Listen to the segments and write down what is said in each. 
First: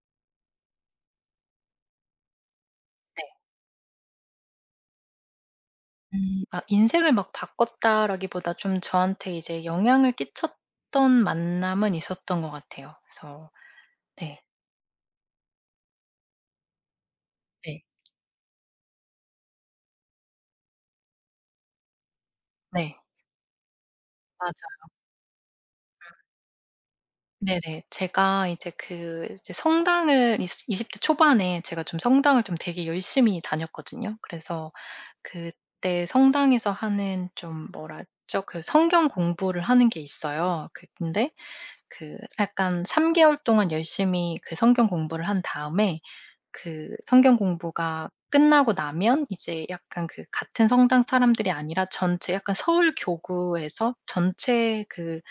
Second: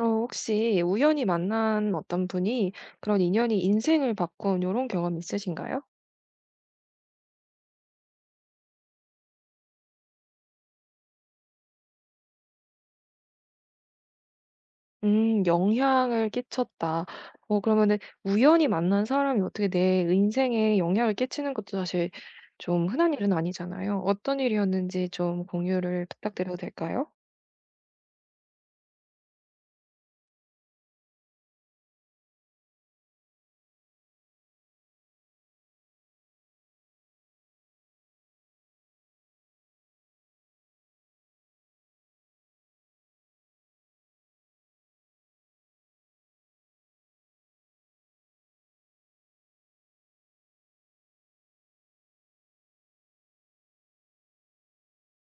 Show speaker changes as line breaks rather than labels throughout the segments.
어 혹시 우연히 만난 어떤 분이 그런
네.
인연이 인생을 바꾼 이런 경험이 있으신가요?
음. 아 인생을 막 바꿨다라기보다 좀 저한테 이제 영향을 끼쳤던 만남은 있었던 것 같아요. 그래서 네.
"영향을 끼쳤다." 어
네.
그러면은 우연히 만난 사람이 어떻게 내 인생에 영향을 끼치는 것도 사실 좀
네.
흔한 일은 아니잖아요. 어떤
맞아요.
일이었는지 좀 공유를 부탁드려도 될까요?
네네. 제가 이제 그 이제 성당을 이스 20대 초반에 제가 좀 성당을 좀 되게 열심히 다녔거든요. 그래서 그때 성당에서 하는 좀 뭐랄죠? 그 성경 공부를 하는 게 있어요. 그 근데 그 약간 3 개월 동안 열심히 그 성경 공부를 한 다음에 그 성경 공부가 끝나고 나면 이제 약간 그 같은 성당 사람들이 아니라 전체 약간 서울 교구에서 전체 그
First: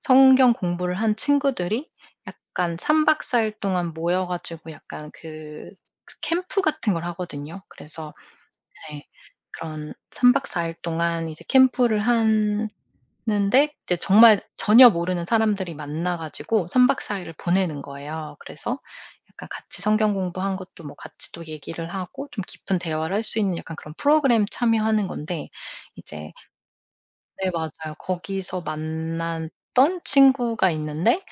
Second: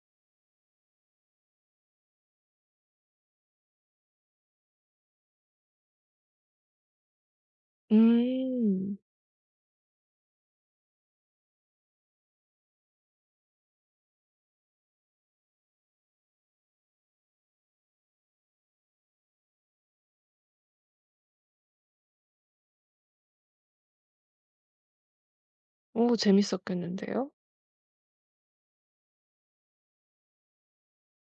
성경 공부를 한 친구들이 약간 3박 4일 동안 모여 가지고 약간 그 캠프 같은 걸 하거든요. 그래서
음.
네. 그런 3박 4일 동안 이제 캠프를 한 는데 이제 정말 전혀 모르는 사람들이 만나 가지고 3박 4 일을 보내는 거예요. 그래서 약간 같이 성경 공부한 것도 뭐 같이 또 얘기를 하고 좀 깊은 대화를 할 수 있는 약간 그런 프로그램 참여하는 건데
오,
이제
재밌었겠는데요.
네 맞아요. 거기서 만났던 친구가 있는데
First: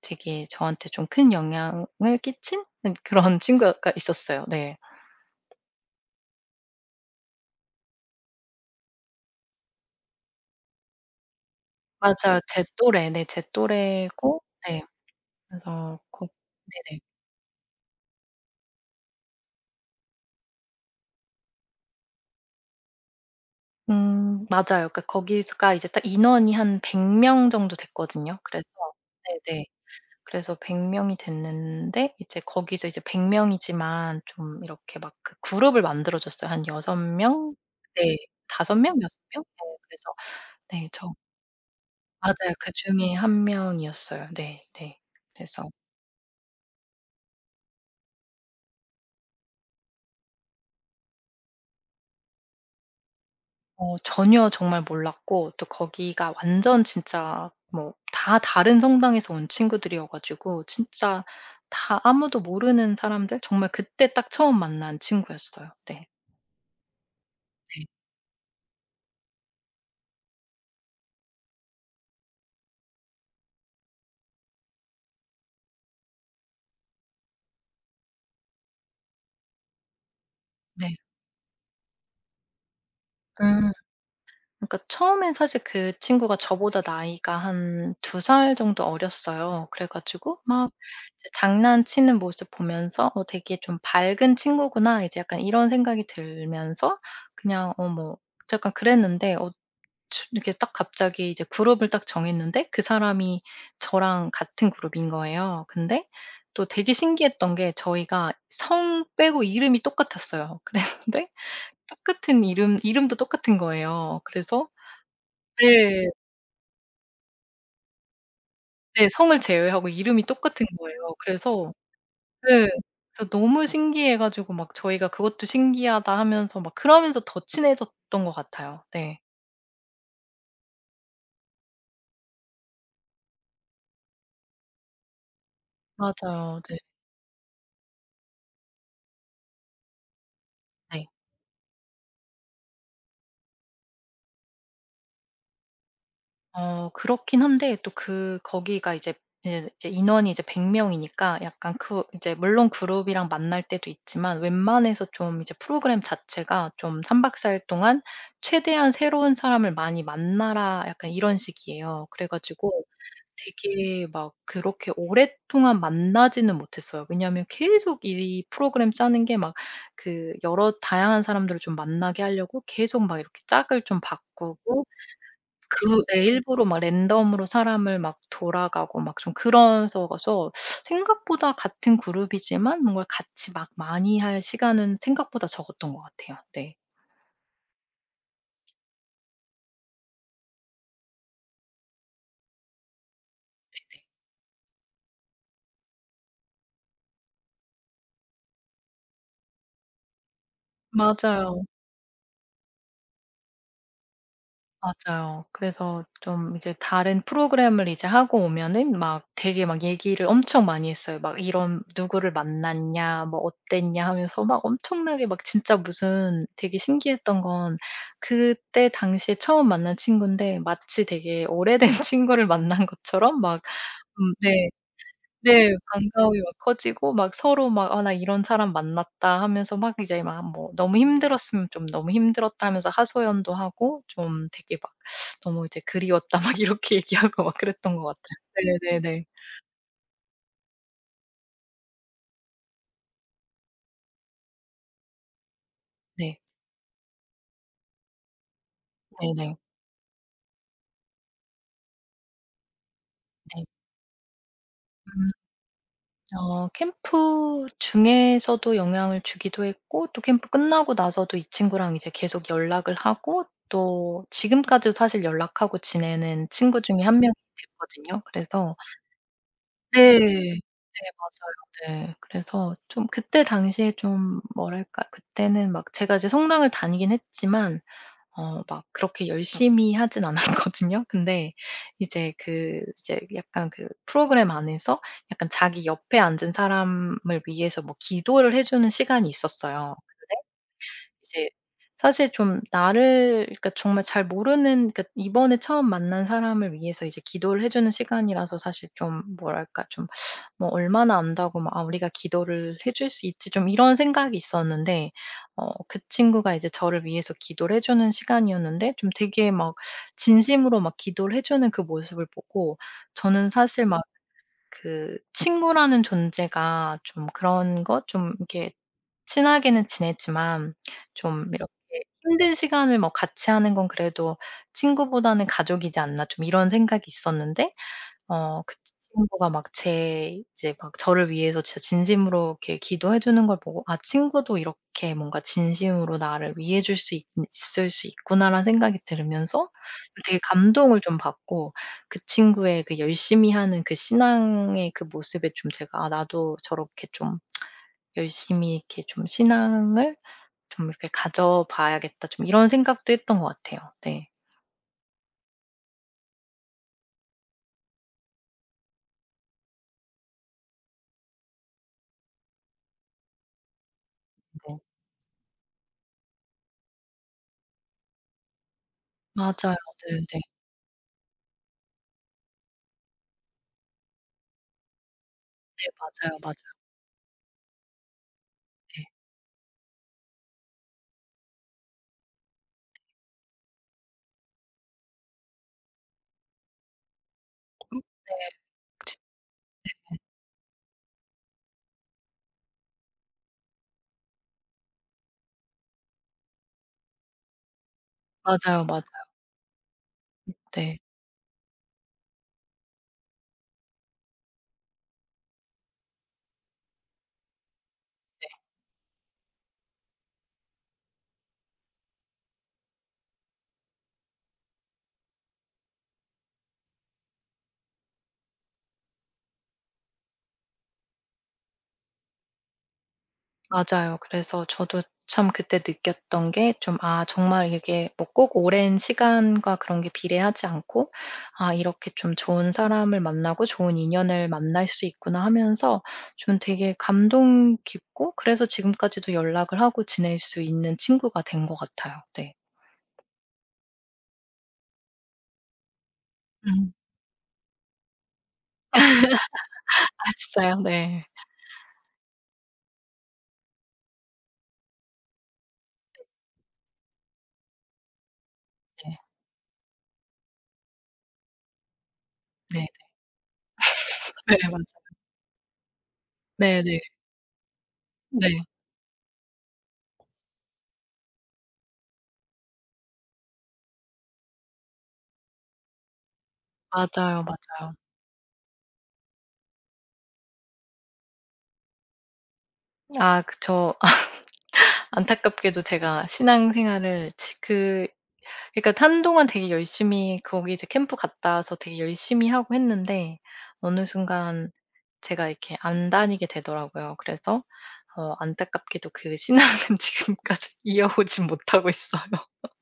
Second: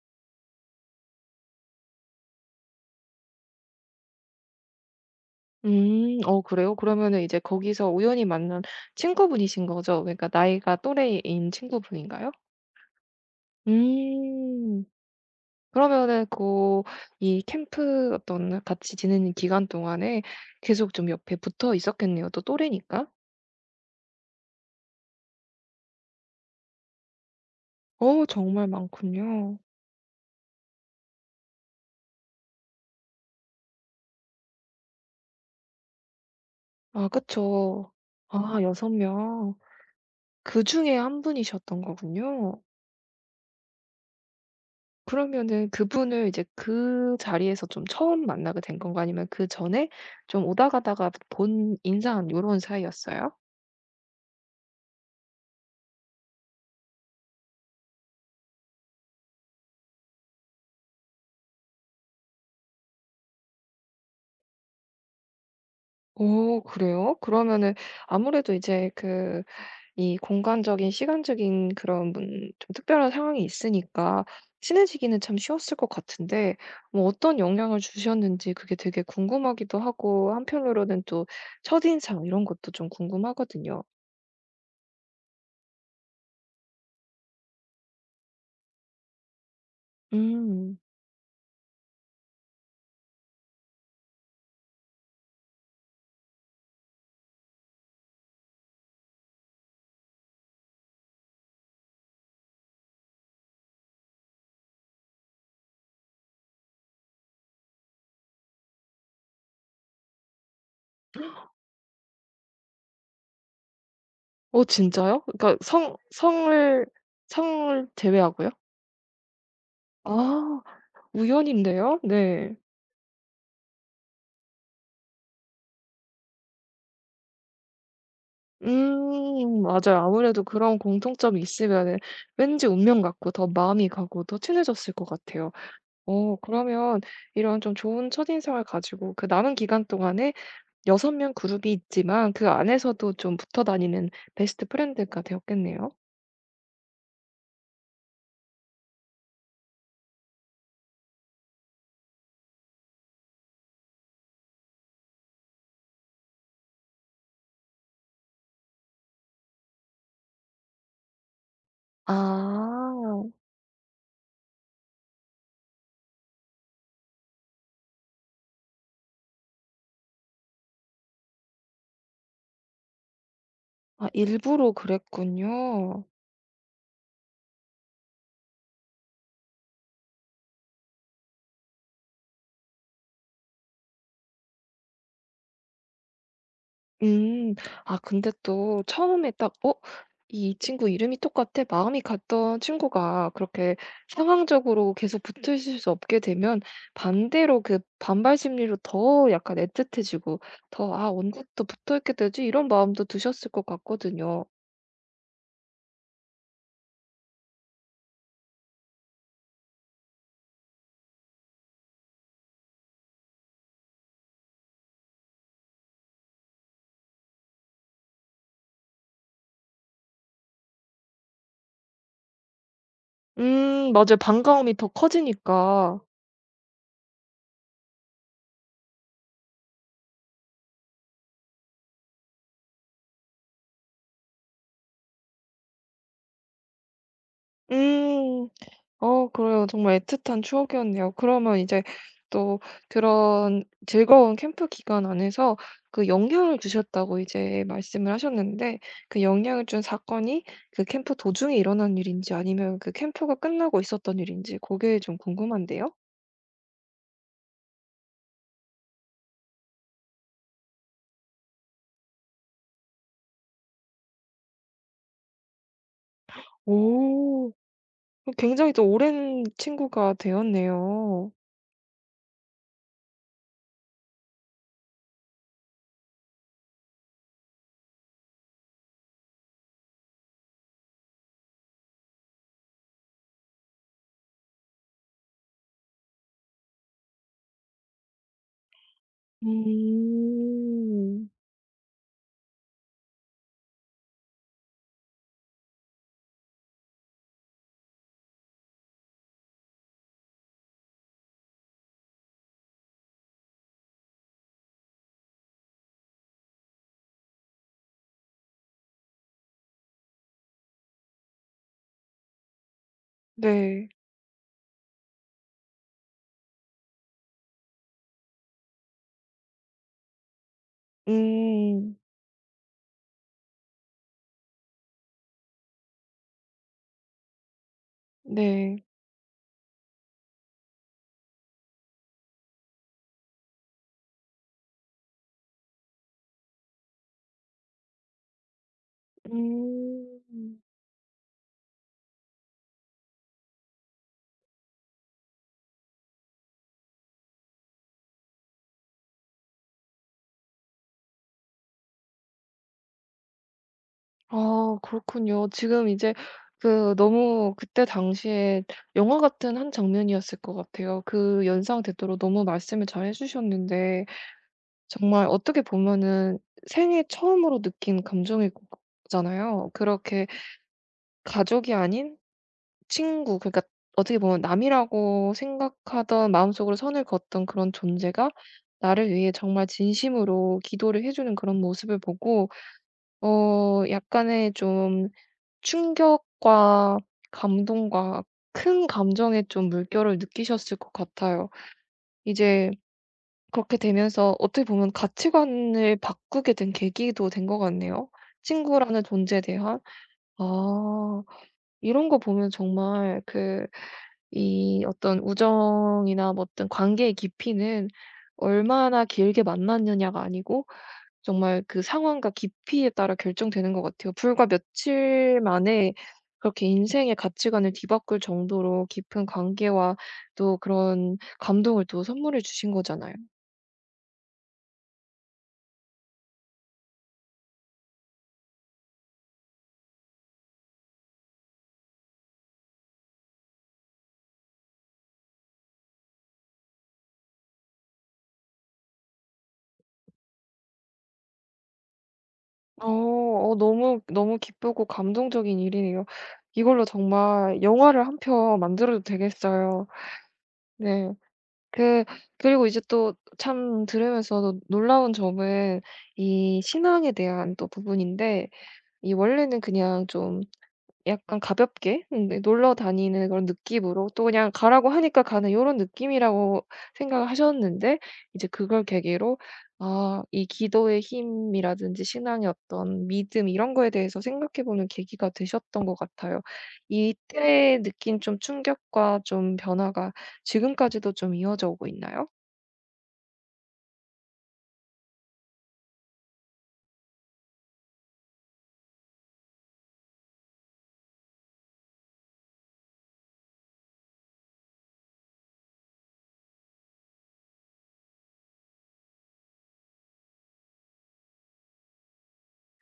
되게 저한테 좀 큰 영향을 끼친 그런 친구가 있었어요. 네.
음. 어 그래요? 그러면은 이제 거기서 우연히 만난 친구분이신 거죠? 그러니까 나이가 또래인 친구분인가요?
맞아요. 제 또래. 네 제 또래고 네
음.
그래서
그러면은
거
그
네네.
이 캠프 어떤 같이 지내는 기간 동안에 계속 좀 옆에 붙어 있었겠네요. 또 또래니까.
맞아요. 그러니까 거기서가 이제 딱 인원이 한 100명 정도
어
됐거든요.
정말
그래서
많군요.
네네. 그래서 100 명이 됐는데 이제 거기서 이제 100 명이지만 좀 이렇게 막 그 그룹을 만들어 줬어요. 한 6
아
명?
그쵸.
네.
아
5
6
명, 6 명?
명.
네. 그래서 네
그중에
저
한 분이셨던
맞아요.
거군요.
그중에 한 명이었어요. 네 네. 그래서
그러면은 그분을 이제 그 자리에서 좀 처음 만나게 된 건가 아니면 그전에 좀 오다 가다가 본 인상 요런 사이였어요?
어 전혀 정말 몰랐고 또 거기가 완전 진짜 뭐 다 다른 성당에서 온 친구들이어 가지고 진짜 다 아무도 모르는 사람들 정말 그때 딱 처음 만난 친구였어요. 네.
오 그래요? 그러면은
네.
아무래도 이제 그 이 공간적인 시간적인 그런 문 좀 특별한 상황이 있으니까 친해지기는 참 쉬웠을 것 같은데 뭐 어떤 영향을 주셨는지 그게 되게 궁금하기도 하고
네.
한편으로는 또 첫인상 이런 것도 좀
음.
궁금하거든요.
그러니까 처음엔 사실 그 친구가 저보다 나이가 한 두 살 정도 어렸어요. 그래 가지고 막
음.
이제 장난치는 모습 보면서 '어 되게 좀 밝은 친구구나.' 이제 약간 이런 생각이 들면서 그냥 어 뭐 약간 그랬는데 어 추 이렇게 딱 갑자기 이제 그룹을 딱 정했는데 그 사람이 저랑 같은 그룹인 거예요. 근데 또 되게 신기했던 게 저희가 성 빼고 이름이 똑같았어요. 그랬는데 똑같은 이름도 똑같은 거예요.
어
그래서
진짜요? 그러니까 성
네.
성을 성을 제외하고요?
네. 성을 제외하고 이름이
아
똑같은 거예요. 그래서
우연인데요? 네.
네. 그래서 너무 신기해 가지고 막 저희가 "그것도 신기하다." 하면서 막 그러면서 더 친해졌던 것 같아요. 네.
맞아요. 아무래도 그런 공통점이 있으면은 왠지 운명 같고 더 마음이 가고 더 친해졌을 것 같아요. 어
맞아요. 네.
그러면 이런 좀 좋은 첫인상을 가지고 그 남은 기간 동안에
네.
6명 그룹이 있지만 그 안에서도 좀 붙어 다니는 베스트 프렌드가 되었겠네요.
어 그렇긴 한데 또 그 거기가 이제 예 이제 인원이 이제 100 명이니까 약간 그 이제 물론 그룹이랑 만날 때도 있지만 웬만해서 좀 이제 프로그램 자체가 좀 3 박 4일 동안 최대한 새로운 사람을 많이 만나라 약간 이런 식이에요. 그래 가지고
아.
되게 막 그렇게 오랫동안 만나지는 못했어요. 왜냐하면 계속 이 프로그램 짜는 게 막 그 여러 다양한 사람들을 좀 만나게 하려고 계속 막 이렇게 짝을 좀
아 일부러
바꾸고 그
그랬군요.
예 일부러 막 랜덤으로 사람을 막 돌아가고 막 좀 그래서 가서 생각보다 같은 그룹이지만 뭔가 같이 막 많이 할 시간은 생각보다 적었던 것 같아요. 네.
음. 아 근데 또 처음에 딱 '어 이 친구 이름이 똑같아.' 마음이 같던 친구가 그렇게
네네.
상황적으로 계속 붙으실 수 없게 되면 반대로 그 반발 심리로 더 약간 애틋해지고 더 '아
맞아요.
언제부터 붙어 있게 되지?' 이런 마음도 드셨을 것 같거든요.
맞아요. 그래서 좀 이제 다른 프로그램을 이제 하고 오면은 막 되게 막 얘기를 엄청 많이 했어요. 막 "이런 누구를 만났냐. 뭐 어땠냐." 하면서 막 엄청나게 막 진짜 무슨 되게 신기했던 건 그때 당시에 처음 만난 친구인데 마치 되게 오래된 친구를 만난 것처럼 막
맞아요.
네.
반가움이 더
네.
커지니까.
반가움이 막 커지고 막 서로 막 '아 나 이런 사람 만났다.' 하면서 막 이제 막 뭐 너무 힘들었으면 좀 "너무 힘들었다." 하면서 하소연도 하고 좀 되게 막 "너무 이제 그리웠다." 막 이렇게 얘기하고 막 그랬던 것
음.
같아요. 네네네.
어 그래요. 정말 애틋한 추억이었네요. 그러면 이제 또 그런 즐거운 캠프 기간 안에서 그
네.
영향을 주셨다고 이제 말씀을 하셨는데 그
네네.
영향을 준 사건이 그 캠프 도중에 일어난 일인지 아니면 그 캠프가
네.
끝나고 있었던 일인지 그게 좀
음.
궁금한데요.
어 캠프 중에서도 영향을 주기도 했고 또 캠프 끝나고 나서도 이 친구랑 이제 계속 연락을 하고 또 지금까지도 사실 연락하고 지내는 친구 중에 한 명이
오.
됐거든요.
그 굉장히
그래서
또 오랜
네.
친구가
네
되었네요.
맞아요. 네. 그래서 좀 그때 당시에 좀 뭐랄까 그때는 막 제가 이제 성당을 다니긴 했지만 어 막 그렇게 열심히 하진 않았거든요. 근데 이제 그 약간 그 프로그램 안에서 약간 자기 옆에 앉은 사람을 위해서 뭐 기도를 해 주는 시간이 있었어요.
음.
이제 사실 좀 나를 그러니까 정말 잘 모르는 그러니까 이번에 처음 만난 사람을 위해서 이제 기도를 해 주는 시간이라서 사실 좀 뭐랄까 좀 뭐 얼마나 안다고 막 '아 우리가 기도를 해줄 수 있지.' 좀 이런 생각이 있었는데 어 그 친구가 이제 저를 위해서 기도를 해 주는 시간이었는데 좀 되게 막 진심으로 막 기도를 해 주는 그 모습을 보고 저는 사실 네.
네.
막 그 친구라는 존재가 좀 그런 것 좀 이렇게 친하게는 지냈지만 좀 이렇게
음.
힘든 시간을 뭐 같이 하는 건 그래도 '친구보다는 가족이지 않나.' 좀 이런 생각이 있었는데 어 그
네.
친구가 막 제 이제 막 저를 위해서 진짜 진심으로 이렇게 기도해 주는 걸 보고 '아 친구도 이렇게 뭔가 진심으로 나를 위해 줄 수 있 있을 수 있구나.'라는 생각이 들으면서 되게
음.
감동을 좀 받고 그 친구의 그 열심히 하는 그 신앙의 그 모습에 좀 제가 '아 나도 저렇게 좀 열심히 이렇게 좀 '신앙을 좀 이렇게 가져 봐야겠다.' 좀 이런 생각도 했던 것 같아요. 네.
아 그렇군요. 지금 이제 그 너무 그때 당시에 영화 같은 한 장면이었을 것 같아요. 그 연상되도록 너무 말씀을 잘 해 주셨는데
네.
정말 어떻게 보면은 생애 처음으로 느낀 감정일 거 잖아요.
맞아요. 네네.
그렇게
네
가족이 아닌 친구 그러니까 어떻게 보면 남이라고
네,
생각하던
맞아요,
마음속으로
맞아요.
선을 그었던 그런 존재가
네.
나를 위해 정말 진심으로 기도를 해 주는 그런 모습을 보고 어 약간의 좀 충격과 감동과
네.
큰
그치
감정의 좀 물결을 느끼셨을 것 같아요. 이제 그렇게 되면서 어떻게 보면 가치관을 바꾸게 된 계기도 된 것 같네요.
맞아요,
친구라는
맞아요.
존재에 대한.
네.
아. 이런 거 보면 정말 그 이 어떤 우정이나 뭐 어떤 관계의 깊이는 얼마나 길게 만났느냐가 아니고 정말 그 상황과 깊이에 따라 결정되는 것 같아요. 불과 며칠 만에 그렇게 인생의 가치관을 뒤바꿀 정도로 깊은 관계와 또 그런 감동을 또 선물해 주신 거잖아요.
맞아요. 그래서 저도 참 그때 느꼈던 게 좀 '아 정말 이게 뭐 꼭 오랜 시간과 그런 게 비례하지 않고 아 이렇게 좀 좋은 사람을 만나고 좋은 인연을 만날 수 있구나.' 하면서 좀 되게 감동 깊고 그래서 지금까지도 연락을 하고 지낼 수 있는 친구가 된 것 같아요. 네.
어, 어 너무 너무 기쁘고 감동적인 일이네요. 이걸로
음.
정말 영화를 한 편 만들어도 되겠어요.
아 진짜요?
네.
네.
그 그리고 이제 또 참 들으면서 또 놀라운 점은 이 신앙에 대한 또 부분인데 이
네.
원래는 그냥 좀 약간 가볍게 네 놀러 다니는 그런 느낌으로 또 그냥
네네. 네 맞아요.
가라고 하니까 가는 이런 느낌이라고
네네.
생각을 하셨는데 이제
네.
그걸 계기로 아 이 기도의 힘이라든지 신앙의 어떤 믿음 이런 거에 대해서 생각해 보는 계기가 되셨던 것 같아요.
맞아요,
이때
맞아요.
느낀 좀 충격과 좀 변화가 지금까지도 좀 이어져 오고 있나요?
아 그 저 안타깝게도 제가 신앙생활을 지그 그러니까 한동안 되게 열심히 거기 이제 캠프 갔다 와서 되게 열심히 하고 했는데 어느 순간 제가 이렇게 안 다니게 되더라고요. 그래서 어 안타깝게도 그 신앙은 지금까지 이어오지 못하고 있어요.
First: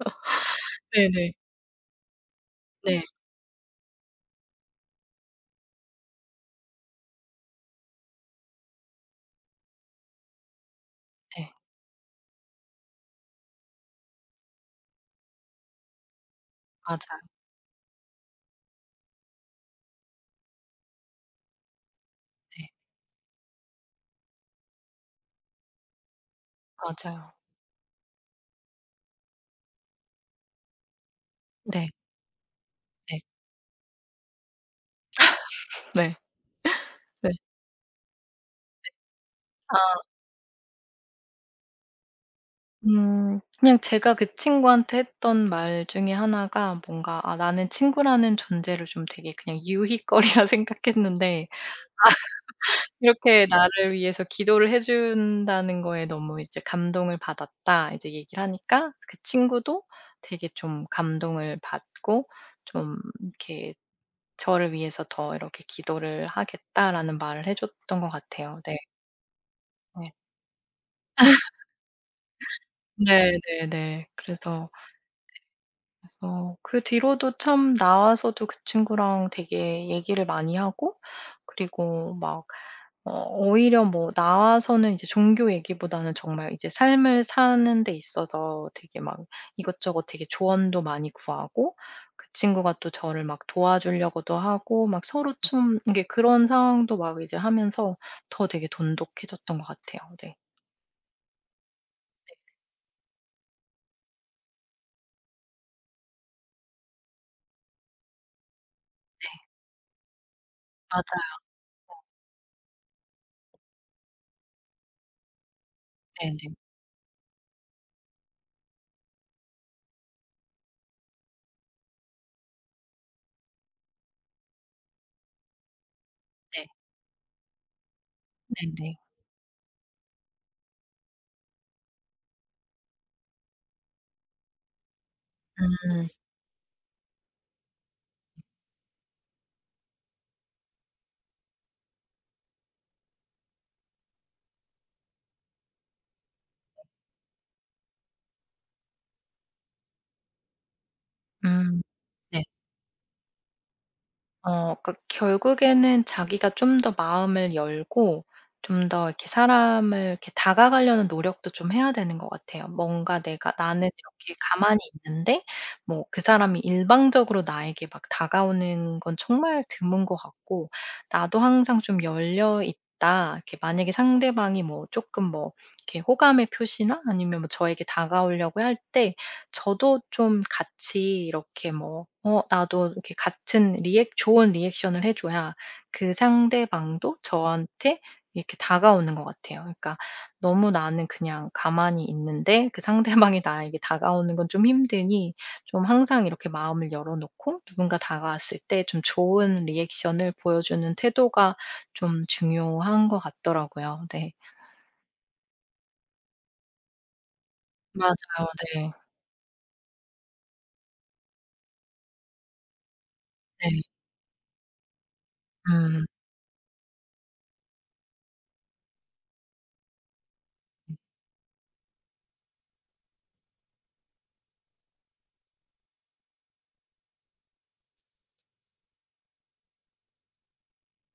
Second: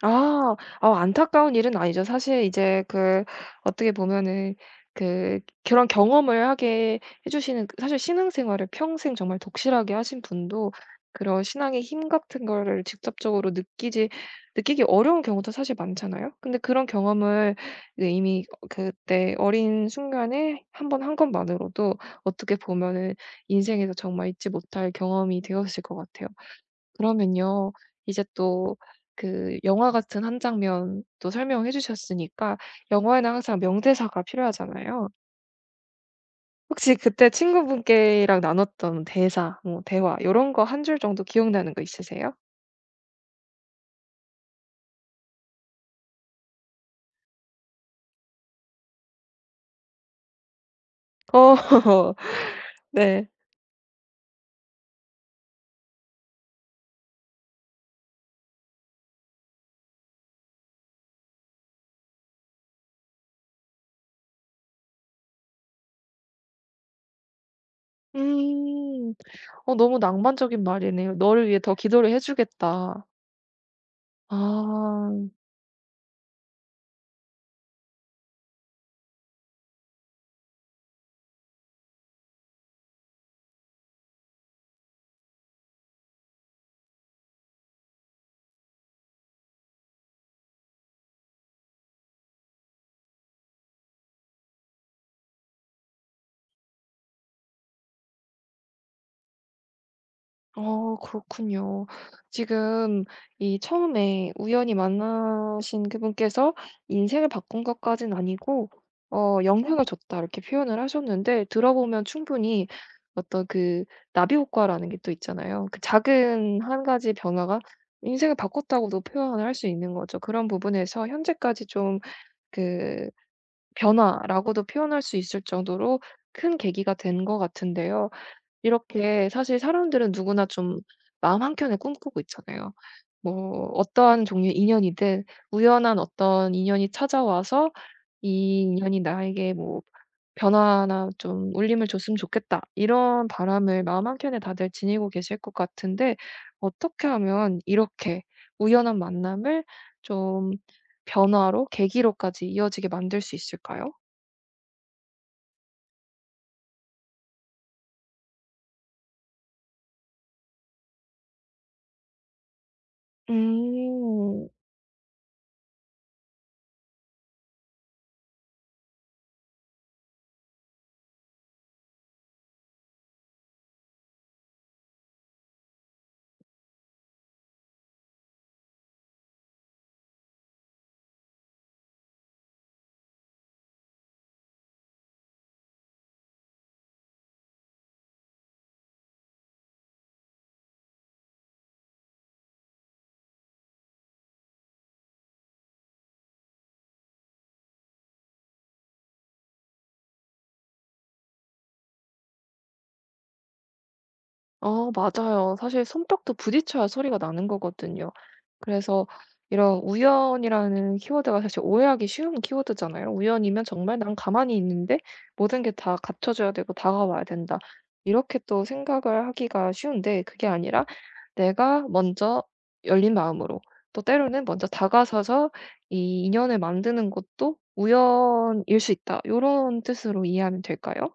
아. 아
네네.
안타까운 일은 아니죠. 사실 이제
네.
그 어떻게 보면은 그 그런 경험을 하게 해 주시는 그 사실 신앙생활을 평생 정말 독실하게 하신 분도 그런
네.
신앙의 힘 같은 거를 직접적으로 느끼지 느끼기 어려운 경우도 사실 많잖아요. 근데 그런
맞아요.
경험을 이제 이미 어 그때 어린 순간에 한번 한 것만으로도 어떻게
네.
보면은 인생에서 정말 잊지 못할 경험이 되었을 것 같아요.
맞아요.
그러면요. 이제 또 그 영화 같은 한 장면 또 설명해
네.
주셨으니까
네.
영화에는 항상 명대사가 필요하잖아요.
네.
혹시 그때
네.
친구분께랑 나눴던 대사, 뭐
아
대화 이런 거 한 줄 정도 기억나는 거 있으세요?
그냥 제가 그 친구한테 했던 말 중에 하나가 뭔가 '아 나는 친구라는 존재를 좀 되게 그냥 유희거리라 생각했는데
어 네.
이렇게 나를 위해서 기도를 해 준다는 거에 너무 이제 "감동을 받았다." 이제 얘기를 하니까 그 친구도 되게 좀 감동을 받고 좀 이렇게 저를 위해서 더 이렇게 "기도를 하겠다."라는 말을 해 줬던 것 같아요. 네.
음. 어 너무
네.
낭만적인 말이네요. "너를 위해 더 기도를 해 주겠다."
네네네. 그래서
아.
어 그 뒤로도 참 나와서도 그 친구랑 되게 얘기를 많이 하고 그리고 막 어 오히려 뭐 나와서는 이제 종교 얘기보다는 정말 이제 삶을 사는 데 있어서 되게 막 이것저것 되게 조언도 많이 구하고 그 친구가 또 저를 막 도와주려고도 하고 막 서로 좀 이게 그런 상황도 막 이제 하면서 더 되게 돈독해졌던 것 같아요. 네.
어 그렇군요.
네
지금 이 처음에 우연히 만나신 그분께서 "인생을 바꾼 것까지는 아니고
네.
어 영향을 줬다." 이렇게 표현을 하셨는데
맞아요.
들어보면 충분히 어떤 그 나비 효과라는 게 또 있잖아요. 그
네네.
작은 한 가지 변화가 인생을 바꿨다고도 표현을 할 수 있는 거죠. 그런 부분에서 현재까지 좀 그 변화라고도 표현할 수 있을 정도로 큰
네.
계기가 된 것 같은데요.
네네.
이렇게 사실 사람들은 누구나 좀 마음 한켠에 꿈꾸고 있잖아요. 뭐 어떠한 종류의 인연이든 우연한
음.
어떤 인연이 찾아와서 '이 인연이 나에게 뭐 변화나 좀 울림을 줬으면 좋겠다.' 이런 바람을 마음 한켠에 다들 지니고 계실 것 같은데 어떻게 하면 이렇게 우연한 만남을 좀 변화로,
음. 네.
계기로까지 이어지게 만들 수 있을까요?
어 그 결국에는 자기가 좀 더 마음을 열고 좀 더 이렇게 사람을 이렇게 다가가려는 노력도 좀 해야 되는 것 같아요. 뭔가 내가 나는 이렇게
음.
가만히 있는데 뭐 그 사람이 일방적으로 나에게 막 다가오는 건 정말 드문 것 같고 나도 항상 좀 열려 있다. 이렇게 만약에 상대방이 뭐 조금 뭐 이렇게 호감의 표시나 아니면 뭐 저에게 다가오려고 할때 저도 좀 같이 이렇게 뭐 어 나도 이렇게 같은 리액 좋은 리액션을 해 줘야 그 상대방도 저한테 이렇게 다가오는 것 같아요. 그러니까 너무 나는 그냥 가만히 있는데 그 상대방이 나에게 다가오는 건 좀 힘드니 좀 항상 이렇게 마음을 열어 놓고 누군가 다가왔을 때 좀 좋은 리액션을 보여주는 태도가 좀 중요한 것 같더라고요. 네.
어 맞아요. 사실 손뼉도 부딪혀야 소리가 나는 거거든요.
맞아요. 네.
그래서 이런 우연이라는 키워드가 사실 오해하기 쉬운 키워드잖아요. 우연이면
네.
정말 난 가만히 있는데 모든 게 다
음.
갖춰져야 되고 다가와야 된다. 이렇게 또 생각을 하기가 쉬운데 그게 아니라 내가 먼저 열린 마음으로 또 때로는 먼저 다가서서 이 인연을 만드는 것도 우연일 수 있다. 이런 뜻으로 이해하면 될까요?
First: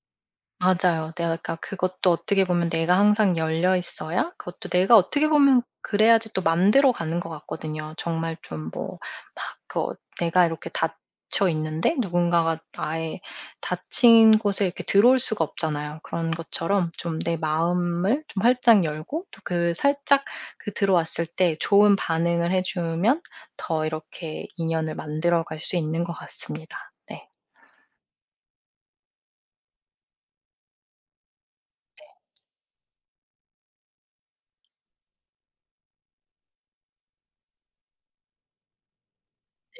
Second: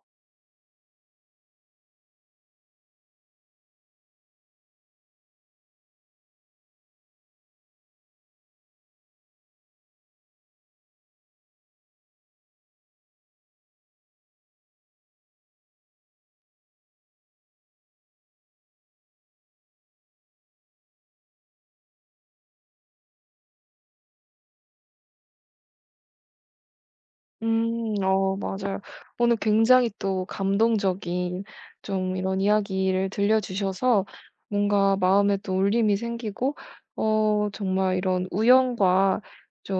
맞아요. 내가 그 그것도 어떻게 보면 내가 항상 열려 있어야 그것도 내가 어떻게 보면 그래야지 또 만들어 가는 것 같거든요. 정말 좀 뭐 막 그 어 내가 이렇게 닫혀 있는데 누군가가 아예 닫힌 곳에 이렇게 들어올 수가 없잖아요. 그런 것처럼 좀 내 마음을 좀 활짝 열고 또 그 살짝 그 들어왔을 때 좋은 반응을 해 주면 더 이렇게 인연을 만들어 갈 수 있는 것 같습니다. 네.
음. 어 맞아요. 오늘 굉장히 또 감동적인 좀 이런 이야기를 들려주셔서 뭔가 마음에 또 울림이 생기고 어 정말 이런 우연과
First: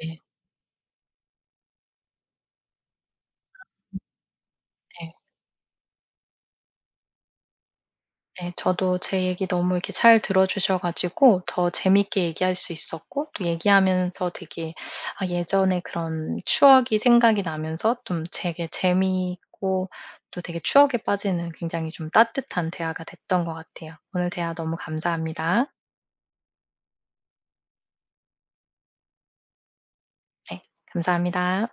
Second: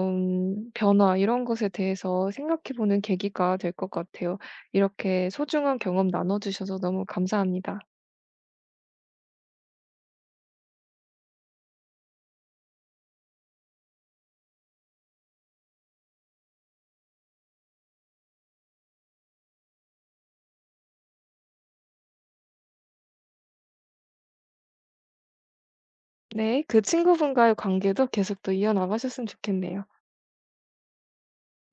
네.
변화 이런 것에 대해서 생각해 보는 계기가 될 것 같아요.
네.
이렇게 소중한 경험 나눠 주셔서 너무 감사합니다.
네. 저도 제 얘기 너무 이렇게 잘 들어주셔 가지고 더 재밌게 얘기할 수 있었고 또 얘기하면서 되게 아 예전에 그런 추억이 생각이 나면서 좀 되게 재미있고 또 되게 추억에 빠지는 굉장히 좀 따뜻한 대화가 됐던 것 같아요. 오늘 대화 너무 감사합니다.
네. 그 친구분과의 관계도 계속 또 이어나가셨으면 좋겠네요.
네. 감사합니다.